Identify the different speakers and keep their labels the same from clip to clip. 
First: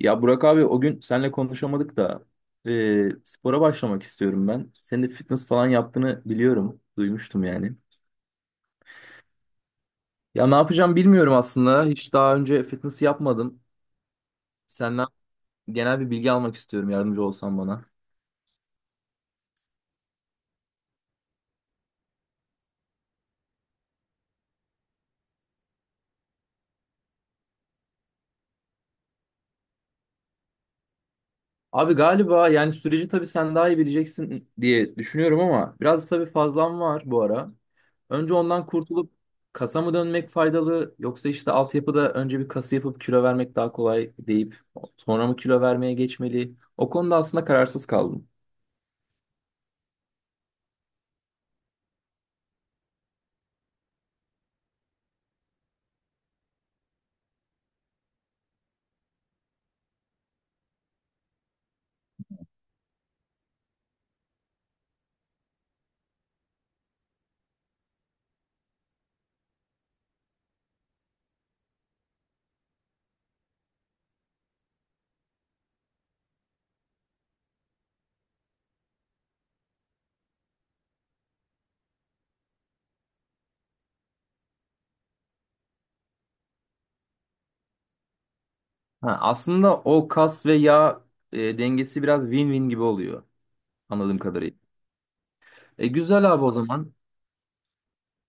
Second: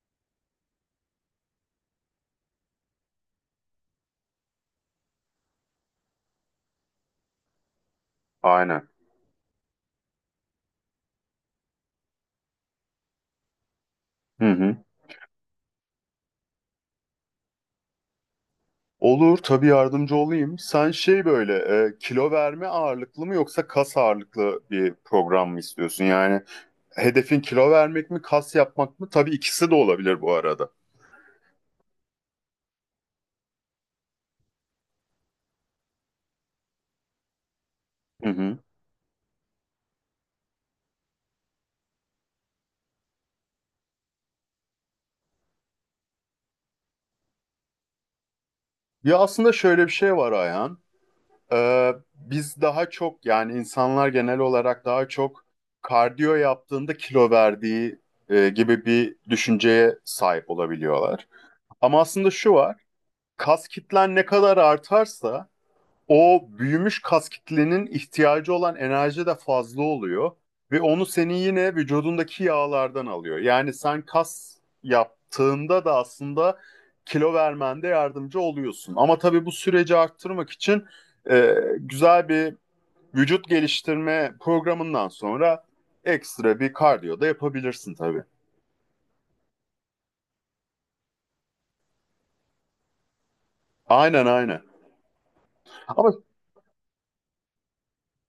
Speaker 1: Ya Burak abi o gün seninle konuşamadık da spora başlamak istiyorum ben. Senin de fitness falan yaptığını biliyorum. Duymuştum yani.
Speaker 2: Aynen.
Speaker 1: Ya ne yapacağım bilmiyorum aslında. Hiç daha önce fitness yapmadım.
Speaker 2: Hı hı.
Speaker 1: Senden genel bir bilgi almak istiyorum. Yardımcı olsan bana.
Speaker 2: Olur tabii yardımcı olayım. Sen şey böyle kilo verme ağırlıklı mı yoksa kas ağırlıklı bir program mı istiyorsun? Yani hedefin kilo vermek mi kas yapmak mı? Tabii ikisi de olabilir bu arada.
Speaker 1: Abi galiba yani süreci tabii sen daha iyi bileceksin diye düşünüyorum ama biraz tabii fazlam var bu ara.
Speaker 2: Hı
Speaker 1: Önce
Speaker 2: hı.
Speaker 1: ondan kurtulup kasa mı dönmek faydalı yoksa işte altyapıda önce bir kası yapıp kilo vermek daha kolay deyip sonra mı kilo vermeye geçmeli? O konuda aslında kararsız kaldım.
Speaker 2: Ya aslında şöyle bir şey var Ayhan. Biz daha çok yani insanlar genel olarak daha çok kardiyo yaptığında kilo verdiği gibi bir düşünceye sahip olabiliyorlar. Ama aslında şu var. Kas kitlen ne kadar artarsa o büyümüş kas kitlenin ihtiyacı olan enerji de fazla oluyor ve onu senin yine vücudundaki yağlardan alıyor. Yani sen kas yaptığında da aslında kilo vermende yardımcı oluyorsun. Ama tabii bu süreci arttırmak için e, güzel bir vücut geliştirme programından sonra ekstra bir kardiyo da yapabilirsin tabii.
Speaker 1: Ha, aslında o kas ve yağ dengesi biraz win-win gibi oluyor anladığım
Speaker 2: Aynen
Speaker 1: kadarıyla.
Speaker 2: aynen.
Speaker 1: E
Speaker 2: Ama
Speaker 1: güzel abi o zaman.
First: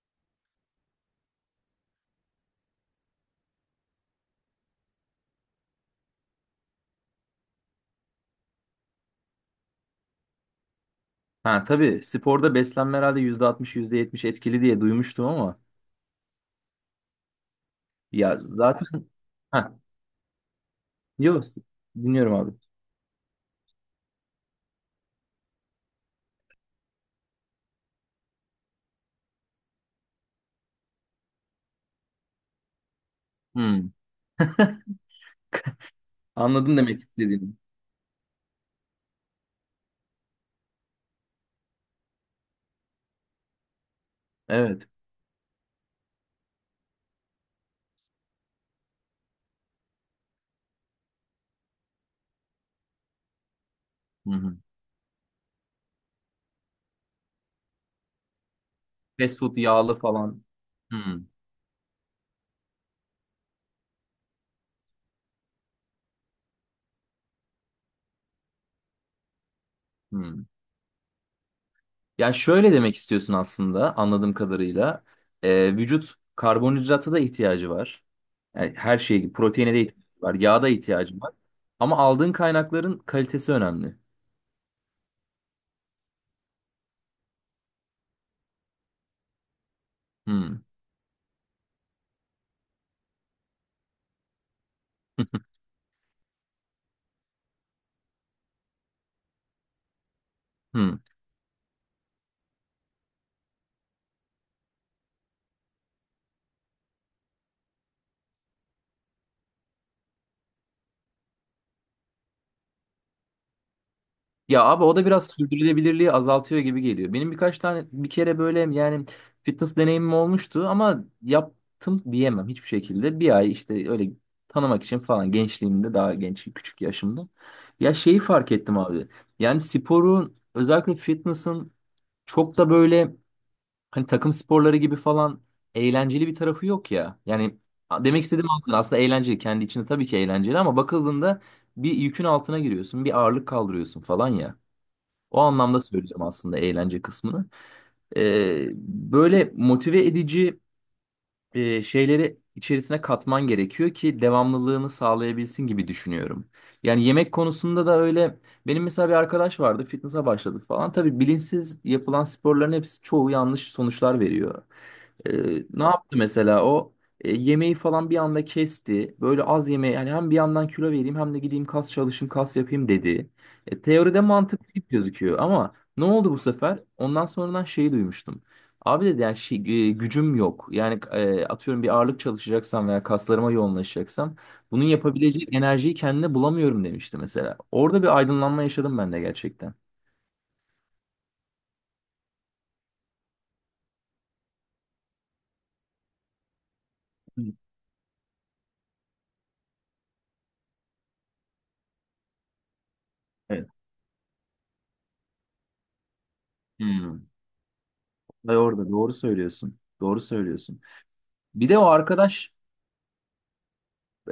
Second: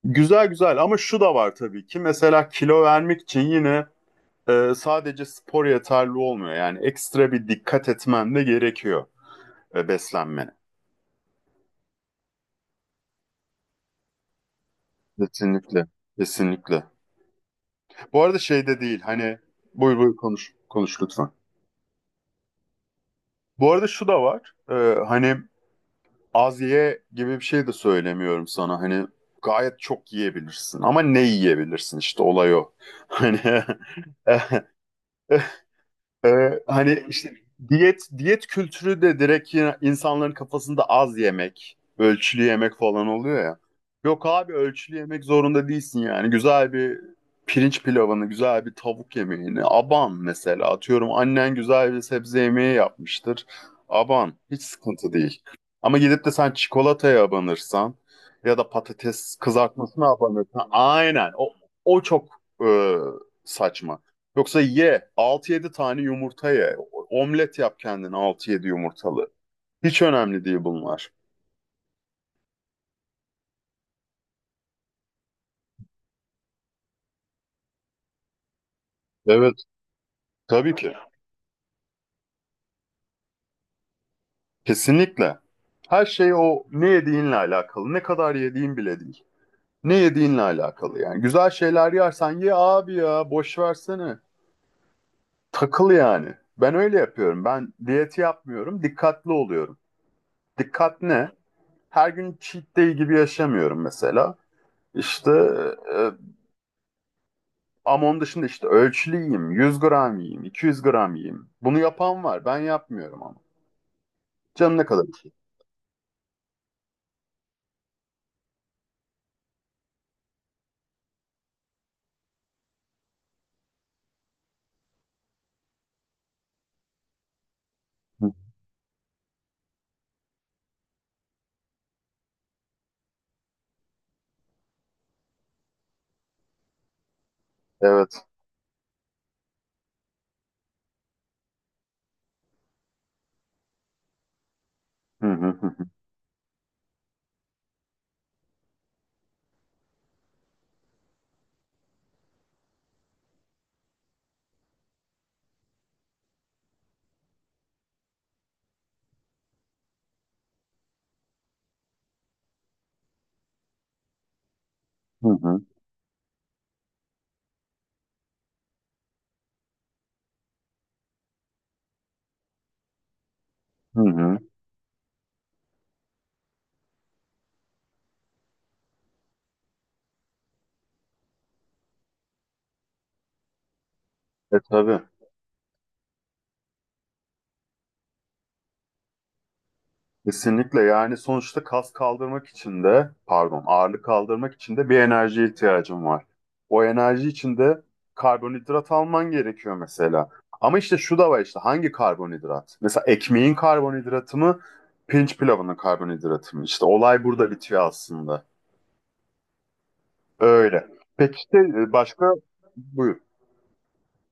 Speaker 2: güzel güzel ama şu da var tabii ki, mesela kilo vermek için yine sadece spor yeterli olmuyor. Yani ekstra bir dikkat etmen de gerekiyor beslenmene.
Speaker 1: Ha tabii sporda beslenme herhalde %60 %70 etkili diye duymuştum ama
Speaker 2: Kesinlikle. Kesinlikle. Bu
Speaker 1: ya
Speaker 2: arada şey de değil
Speaker 1: zaten
Speaker 2: hani, buyur buyur, konuş konuş lütfen.
Speaker 1: Yok, dinliyorum abi.
Speaker 2: Bu arada şu da var. Hani az ye gibi bir şey de söylemiyorum sana. Hani gayet çok yiyebilirsin ama ne yiyebilirsin, işte olay o. Hani
Speaker 1: Hmm, anladım demek
Speaker 2: Hani işte
Speaker 1: istediğini.
Speaker 2: diyet diyet kültürü de direkt yine insanların kafasında az yemek, ölçülü yemek falan oluyor ya. Yok abi,
Speaker 1: Evet.
Speaker 2: ölçülü yemek zorunda değilsin yani. Güzel bir pirinç pilavını, güzel bir tavuk yemeğini, aban. Mesela atıyorum, annen güzel bir sebze yemeği yapmıştır.
Speaker 1: Hı
Speaker 2: Aban,
Speaker 1: hı.
Speaker 2: hiç sıkıntı değil. Ama gidip de sen çikolataya abanırsan ya da patates
Speaker 1: Fast food yağlı
Speaker 2: kızartmasına
Speaker 1: falan.
Speaker 2: abanırsan,
Speaker 1: Hmm,
Speaker 2: aynen o çok e, saçma. Yoksa ye, altı yedi tane yumurta ye. Omlet yap kendine altı yedi yumurtalı. Hiç
Speaker 1: hmm.
Speaker 2: önemli değil bunlar.
Speaker 1: Ya şöyle demek istiyorsun aslında anladığım kadarıyla. Vücut karbonhidrata da ihtiyacı var. Yani her şeye, gibi,
Speaker 2: Evet.
Speaker 1: proteine de ihtiyacı var, yağa da
Speaker 2: Tabii ki.
Speaker 1: ihtiyacı var. Ama aldığın kaynakların kalitesi önemli.
Speaker 2: Kesinlikle. Her şey o ne yediğinle alakalı. Ne kadar yediğin bile değil. Ne yediğinle
Speaker 1: Hmm.
Speaker 2: alakalı yani. Güzel şeyler yersen ye abi, ya boş versene. Takıl yani. Ben öyle yapıyorum. Ben diyeti yapmıyorum, dikkatli oluyorum.
Speaker 1: Hmm.
Speaker 2: Dikkat ne? Her gün cheat day gibi yaşamıyorum mesela. İşte. e, Ama onun dışında işte ölçülü yiyeyim, 100 gram yiyeyim, 200 gram yiyeyim. Bunu yapan var. Ben yapmıyorum ama.
Speaker 1: Ya
Speaker 2: Canım
Speaker 1: abi
Speaker 2: ne
Speaker 1: o
Speaker 2: kadar
Speaker 1: da biraz
Speaker 2: ki.
Speaker 1: sürdürülebilirliği azaltıyor gibi geliyor. Benim birkaç tane bir kere böyle yani fitness deneyimim olmuştu ama yaptım diyemem hiçbir şekilde. Bir ay işte öyle tanımak için falan gençliğimde daha genç küçük yaşımda. Ya şeyi fark ettim abi. Yani sporun özellikle fitness'ın çok da böyle hani takım sporları gibi falan eğlenceli bir tarafı yok ya. Yani demek
Speaker 2: Evet.
Speaker 1: istediğim aslında eğlenceli kendi içinde tabii ki eğlenceli ama bakıldığında bir yükün altına giriyorsun, bir ağırlık kaldırıyorsun falan ya.
Speaker 2: Hı
Speaker 1: O
Speaker 2: hı hı
Speaker 1: anlamda söyleyeceğim aslında eğlence kısmını. Ee, böyle motive edici şeyleri içerisine katman gerekiyor ki devamlılığını sağlayabilsin gibi düşünüyorum. Yani yemek konusunda da öyle. Benim mesela bir arkadaş vardı, fitness'a başladı falan. Tabii bilinçsiz yapılan sporların hepsi çoğu yanlış sonuçlar veriyor.
Speaker 2: hı hı
Speaker 1: Ne yaptı mesela o? Yemeği falan bir anda kesti. Böyle az yemeği yani hem bir yandan kilo vereyim hem de gideyim kas çalışayım kas yapayım dedi.
Speaker 2: hı.
Speaker 1: Teoride
Speaker 2: Hı.
Speaker 1: mantıklı gibi gözüküyor ama ne oldu bu sefer? Ondan sonradan şeyi duymuştum. Abi dedi yani şey, gücüm yok. Yani atıyorum bir ağırlık çalışacaksam veya kaslarıma yoğunlaşacaksam
Speaker 2: E
Speaker 1: bunun
Speaker 2: tabii.
Speaker 1: yapabileceği enerjiyi kendine bulamıyorum demişti mesela. Orada bir aydınlanma yaşadım ben de gerçekten.
Speaker 2: Kesinlikle, yani sonuçta kas kaldırmak için de, pardon, ağırlık kaldırmak için de bir enerjiye ihtiyacım var. O enerji için de karbonhidrat alman gerekiyor mesela. Ama işte şu da var, işte hangi karbonhidrat? Mesela ekmeğin
Speaker 1: Evet.
Speaker 2: karbonhidratı mı, pirinç pilavının karbonhidratı mı? İşte
Speaker 1: Hmm.
Speaker 2: olay burada bitiyor aslında.
Speaker 1: Ve orada doğru söylüyorsun. Doğru söylüyorsun.
Speaker 2: Öyle. Peki işte
Speaker 1: Bir de o
Speaker 2: başka.
Speaker 1: arkadaş
Speaker 2: Buyur.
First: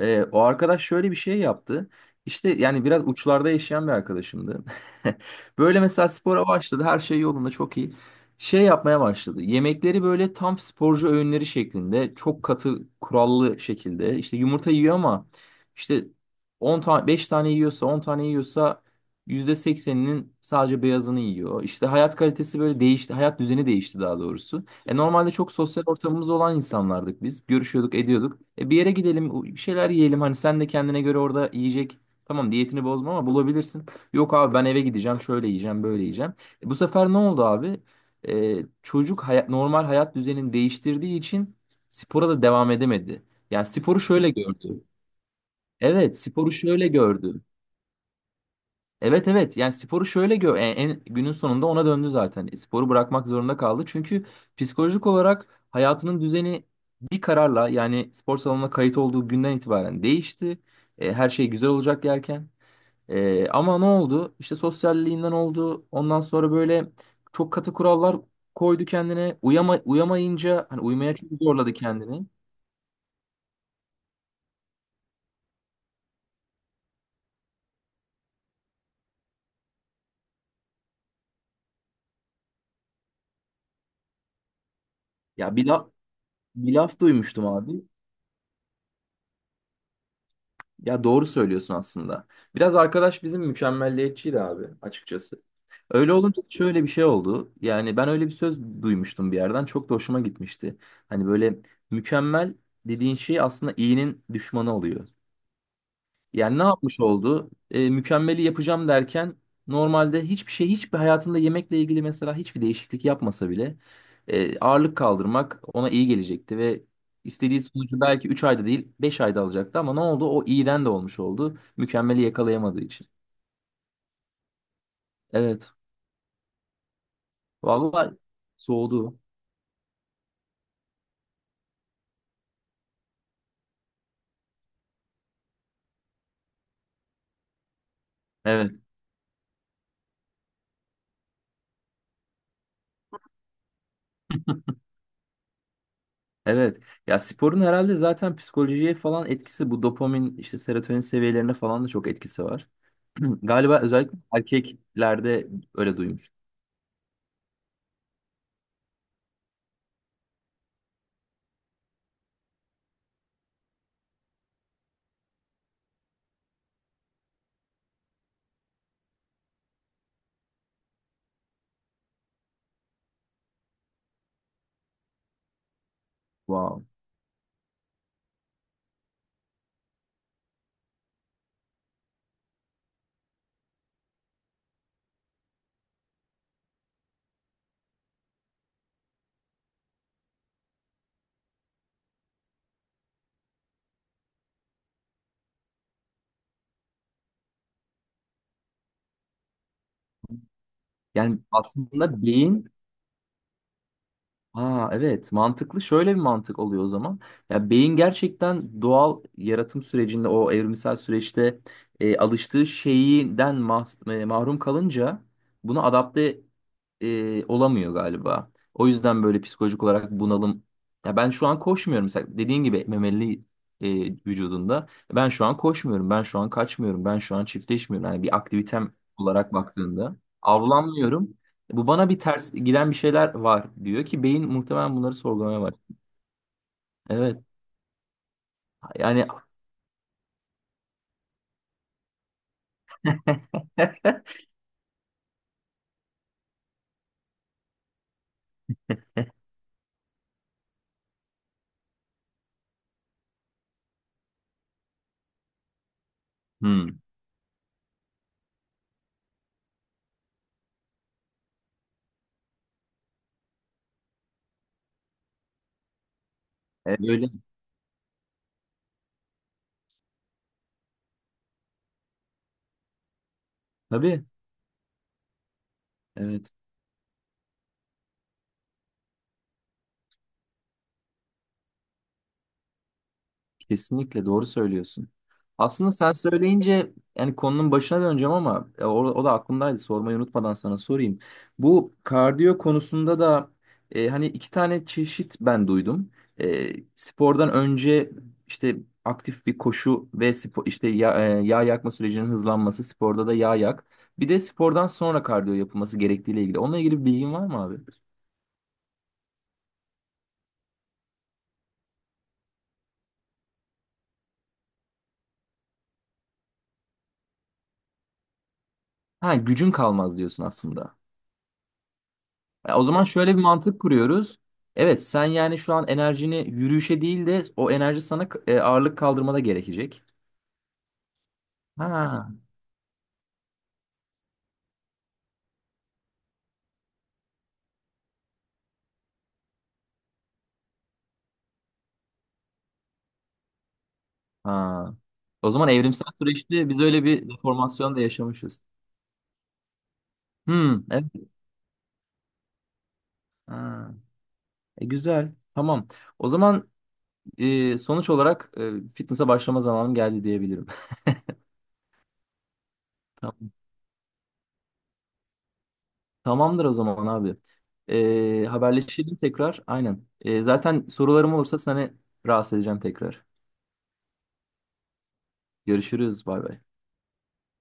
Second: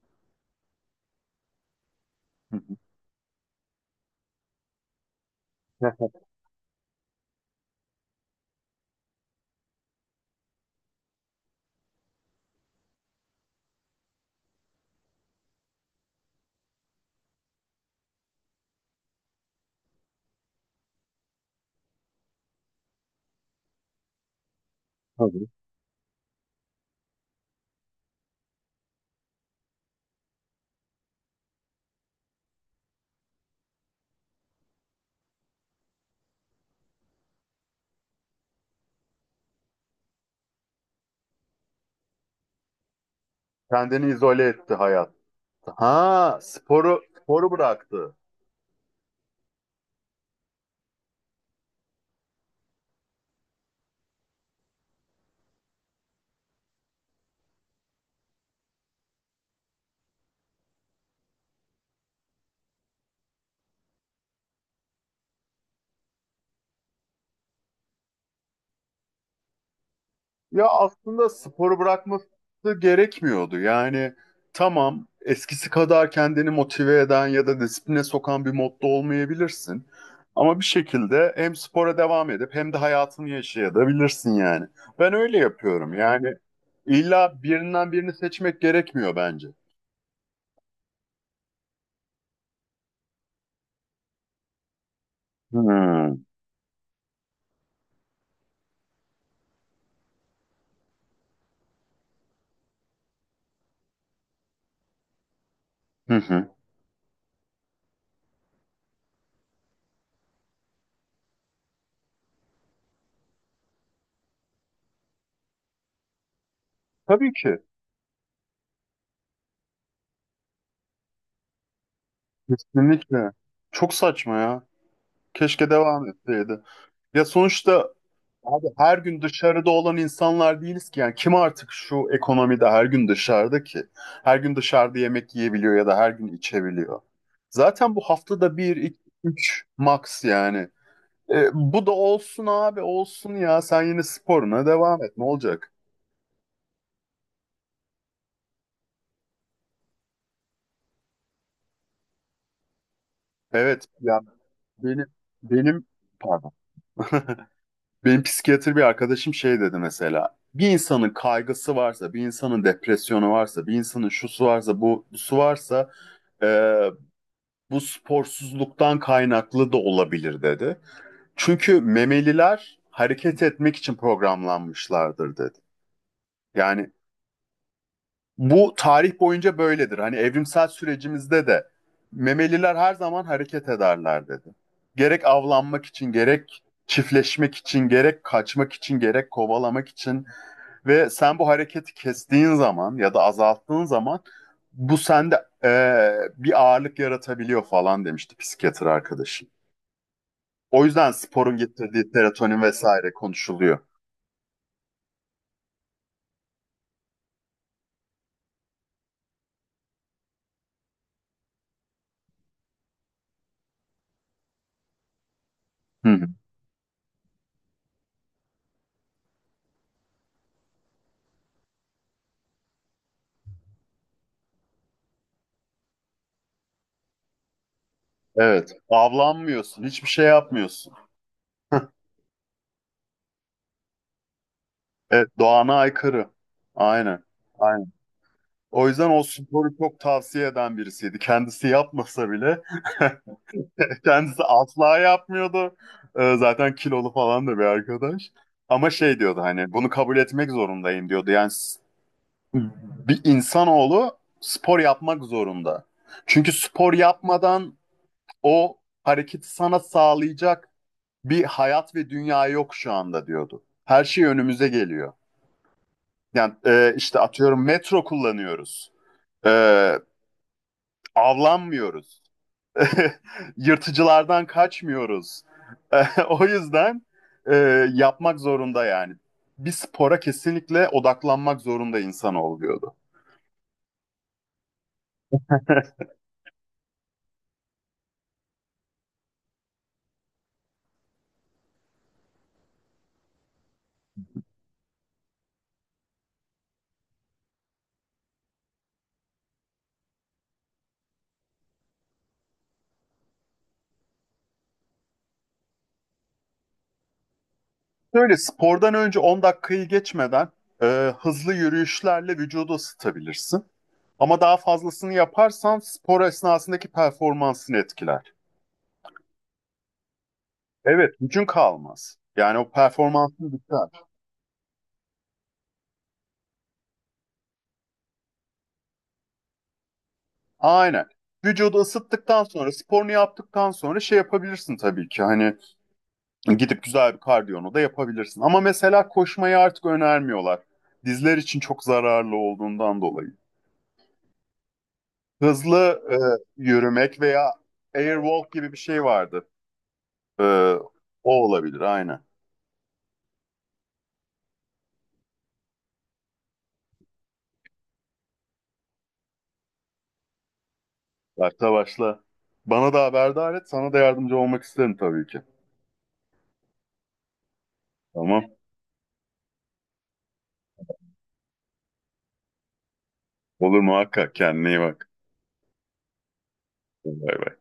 Speaker 1: O arkadaş şöyle bir şey yaptı. İşte yani biraz uçlarda yaşayan bir arkadaşımdı. Böyle mesela spora başladı. Her şey yolunda çok iyi. Şey yapmaya başladı. Yemekleri böyle tam sporcu öğünleri şeklinde. Çok katı kurallı şekilde. İşte yumurta yiyor ama işte 10 tane 5 tane yiyorsa 10 tane yiyorsa %80'inin sadece beyazını yiyor. İşte hayat kalitesi böyle değişti. Hayat düzeni değişti daha doğrusu. E normalde çok sosyal ortamımız olan insanlardık biz. Görüşüyorduk, ediyorduk. E bir yere gidelim, bir şeyler yiyelim. Hani sen de kendine göre orada yiyecek. Tamam diyetini bozma ama bulabilirsin. Yok abi ben eve gideceğim, şöyle yiyeceğim, böyle yiyeceğim. E bu sefer ne oldu abi? Çocuk hayat, normal hayat düzenini değiştirdiği için spora da devam edemedi. Yani sporu
Speaker 2: Kendini
Speaker 1: şöyle
Speaker 2: izole etti
Speaker 1: gördü.
Speaker 2: hayatta. Ha,
Speaker 1: Evet, sporu şöyle
Speaker 2: sporu
Speaker 1: gördü.
Speaker 2: sporu bıraktı.
Speaker 1: Evet evet yani sporu şöyle günün sonunda ona döndü zaten. Sporu bırakmak zorunda kaldı. Çünkü psikolojik olarak hayatının düzeni bir kararla yani spor salonuna kayıt olduğu günden itibaren değişti. Her şey güzel olacak derken. Ama ne oldu? İşte sosyalliğinden oldu. Ondan sonra böyle çok katı kurallar koydu kendine. Uyama,
Speaker 2: Ya
Speaker 1: uyamayınca hani uyumaya çok
Speaker 2: aslında
Speaker 1: zorladı
Speaker 2: sporu bırakması
Speaker 1: kendini.
Speaker 2: gerekmiyordu. Yani tamam, eskisi kadar kendini motive eden ya da disipline sokan bir modda olmayabilirsin. Ama bir şekilde hem spora devam edip hem de hayatını yaşayabilirsin yani. Ben öyle
Speaker 1: Ya bir laf,
Speaker 2: yapıyorum. Yani
Speaker 1: bir laf
Speaker 2: illa
Speaker 1: duymuştum abi.
Speaker 2: birinden birini seçmek gerekmiyor bence.
Speaker 1: Ya doğru söylüyorsun aslında. Biraz arkadaş bizim mükemmelliyetçiydi abi açıkçası. Öyle
Speaker 2: Hmm.
Speaker 1: olunca şöyle bir şey oldu. Yani ben öyle bir söz duymuştum bir yerden. Çok da hoşuma gitmişti. Hani böyle mükemmel dediğin şey aslında iyinin düşmanı oluyor.
Speaker 2: Hı hı.
Speaker 1: Yani ne yapmış oldu? Mükemmeli yapacağım derken normalde hiçbir şey, hiçbir hayatında yemekle ilgili mesela hiçbir değişiklik yapmasa bile ağırlık kaldırmak ona iyi gelecekti ve
Speaker 2: Tabii ki.
Speaker 1: istediği sonucu belki 3 ayda değil 5 ayda alacaktı ama ne oldu? O iyiden de olmuş oldu. Mükemmeli yakalayamadığı için.
Speaker 2: Kesinlikle. Çok saçma ya. Keşke
Speaker 1: Evet.
Speaker 2: devam etseydi. Ya sonuçta
Speaker 1: Vallahi
Speaker 2: abi, her
Speaker 1: soğudu.
Speaker 2: gün dışarıda olan insanlar değiliz ki. Yani kim artık şu ekonomide her gün dışarıda ki? Her gün dışarıda yemek yiyebiliyor ya da her gün içebiliyor. Zaten bu haftada
Speaker 1: Evet.
Speaker 2: bir, iki, üç max yani. E, bu da olsun abi, olsun ya. Sen yine sporuna devam et. Ne olacak?
Speaker 1: Evet. Ya sporun herhalde zaten psikolojiye falan etkisi bu dopamin işte serotonin seviyelerine falan da çok etkisi var. Galiba
Speaker 2: Evet
Speaker 1: özellikle
Speaker 2: yani, benim
Speaker 1: erkeklerde
Speaker 2: benim
Speaker 1: öyle duymuş.
Speaker 2: pardon. Benim psikiyatr bir arkadaşım şey dedi mesela. Bir insanın kaygısı varsa, bir insanın depresyonu varsa, bir insanın şusu varsa, bu su varsa, e, bu sporsuzluktan kaynaklı da olabilir dedi. Çünkü memeliler hareket etmek için programlanmışlardır dedi.
Speaker 1: Wow.
Speaker 2: Yani bu tarih boyunca böyledir. Hani evrimsel sürecimizde de memeliler her zaman hareket ederler dedi. Gerek avlanmak için, gerek çiftleşmek için, gerek kaçmak için, gerek kovalamak için. Ve sen bu hareketi kestiğin zaman ya da azalttığın zaman bu sende bir ağırlık yaratabiliyor falan demişti psikiyatr arkadaşım. O yüzden
Speaker 1: Yani
Speaker 2: sporun getirdiği
Speaker 1: aslında
Speaker 2: serotonin
Speaker 1: beyin.
Speaker 2: vesaire konuşuluyor.
Speaker 1: Aa, evet mantıklı şöyle bir mantık oluyor o zaman. Ya beyin gerçekten doğal yaratım sürecinde o evrimsel süreçte alıştığı şeyden mahrum kalınca buna
Speaker 2: Hı hı.
Speaker 1: adapte olamıyor galiba. O yüzden böyle psikolojik olarak bunalım. Ya ben şu an koşmuyorum mesela dediğin gibi memeli e, vücudunda. Ben şu an koşmuyorum, ben şu an kaçmıyorum, ben şu an çiftleşmiyorum. Yani bir
Speaker 2: Evet,
Speaker 1: aktivitem olarak
Speaker 2: avlanmıyorsun, hiçbir
Speaker 1: baktığında
Speaker 2: şey yapmıyorsun.
Speaker 1: avlanmıyorum. Bu bana bir ters giden bir şeyler var diyor ki beyin muhtemelen bunları
Speaker 2: Evet,
Speaker 1: sorgulamaya
Speaker 2: doğana
Speaker 1: var.
Speaker 2: aykırı. Aynen.
Speaker 1: Evet.
Speaker 2: Aynen. O yüzden o,
Speaker 1: Yani.
Speaker 2: sporu çok tavsiye eden birisiydi. Kendisi yapmasa bile. Kendisi asla yapmıyordu. Zaten kilolu falan da bir arkadaş. Ama şey diyordu, hani bunu kabul etmek zorundayım diyordu. Yani bir insanoğlu spor yapmak zorunda. Çünkü spor
Speaker 1: Hmm.
Speaker 2: yapmadan o hareketi sana sağlayacak bir hayat ve dünya yok şu anda diyordu. Her şey önümüze geliyor. Yani
Speaker 1: Evet,
Speaker 2: işte
Speaker 1: öyle.
Speaker 2: atıyorum, metro kullanıyoruz. E, avlanmıyoruz.
Speaker 1: Tabii.
Speaker 2: Yırtıcılardan kaçmıyoruz. O
Speaker 1: Evet.
Speaker 2: yüzden e, yapmak zorunda yani. Bir spora kesinlikle odaklanmak zorunda insan oluyordu.
Speaker 1: Kesinlikle doğru söylüyorsun. Aslında sen söyleyince yani konunun başına döneceğim ama o da aklımdaydı sormayı unutmadan sana sorayım. Bu kardiyo konusunda da hani iki tane çeşit ben duydum. Spordan önce işte aktif bir koşu ve spor, işte ya, yağ yakma sürecinin hızlanması sporda da yağ yak. Bir de spordan sonra kardiyo yapılması gerektiğiyle ilgili. Onunla ilgili bir bilgin var mı abi?
Speaker 2: Böyle, spordan önce 10 dakikayı geçmeden e, hızlı yürüyüşlerle vücudu ısıtabilirsin. Ama daha fazlasını yaparsan spor esnasındaki performansını etkiler.
Speaker 1: Ha gücün kalmaz diyorsun aslında.
Speaker 2: Evet, gücün kalmaz. Yani o
Speaker 1: Ya o zaman şöyle bir
Speaker 2: performansın
Speaker 1: mantık
Speaker 2: biter.
Speaker 1: kuruyoruz. Evet, sen yani şu an enerjini yürüyüşe değil de o enerji sana ağırlık kaldırmada gerekecek.
Speaker 2: Aynen. Vücudu
Speaker 1: Ha.
Speaker 2: ısıttıktan sonra, sporunu yaptıktan sonra şey yapabilirsin tabii ki. Hani gidip güzel bir kardiyonu da yapabilirsin. Ama mesela koşmayı artık önermiyorlar. Dizler için çok zararlı olduğundan dolayı.
Speaker 1: Ha. O zaman
Speaker 2: Hızlı
Speaker 1: evrimsel süreçte biz öyle
Speaker 2: yürümek
Speaker 1: bir
Speaker 2: veya
Speaker 1: deformasyon da
Speaker 2: airwalk
Speaker 1: yaşamışız.
Speaker 2: gibi bir şey vardı. E,
Speaker 1: Hmm, evet.
Speaker 2: o olabilir aynen.
Speaker 1: Ha. E, güzel. Tamam. O zaman sonuç olarak fitness'a başlama zamanım geldi diyebilirim.
Speaker 2: Başla başla. Bana da
Speaker 1: Tamam.
Speaker 2: haberdar et. Sana da yardımcı olmak isterim tabii ki.
Speaker 1: Tamamdır o zaman abi.
Speaker 2: Tamam.
Speaker 1: Haberleşelim tekrar. Aynen. Zaten sorularım olursa seni rahatsız edeceğim tekrar.
Speaker 2: Olur muhakkak. Kendine iyi bak.
Speaker 1: Görüşürüz. Bay bay.
Speaker 2: Bay bay.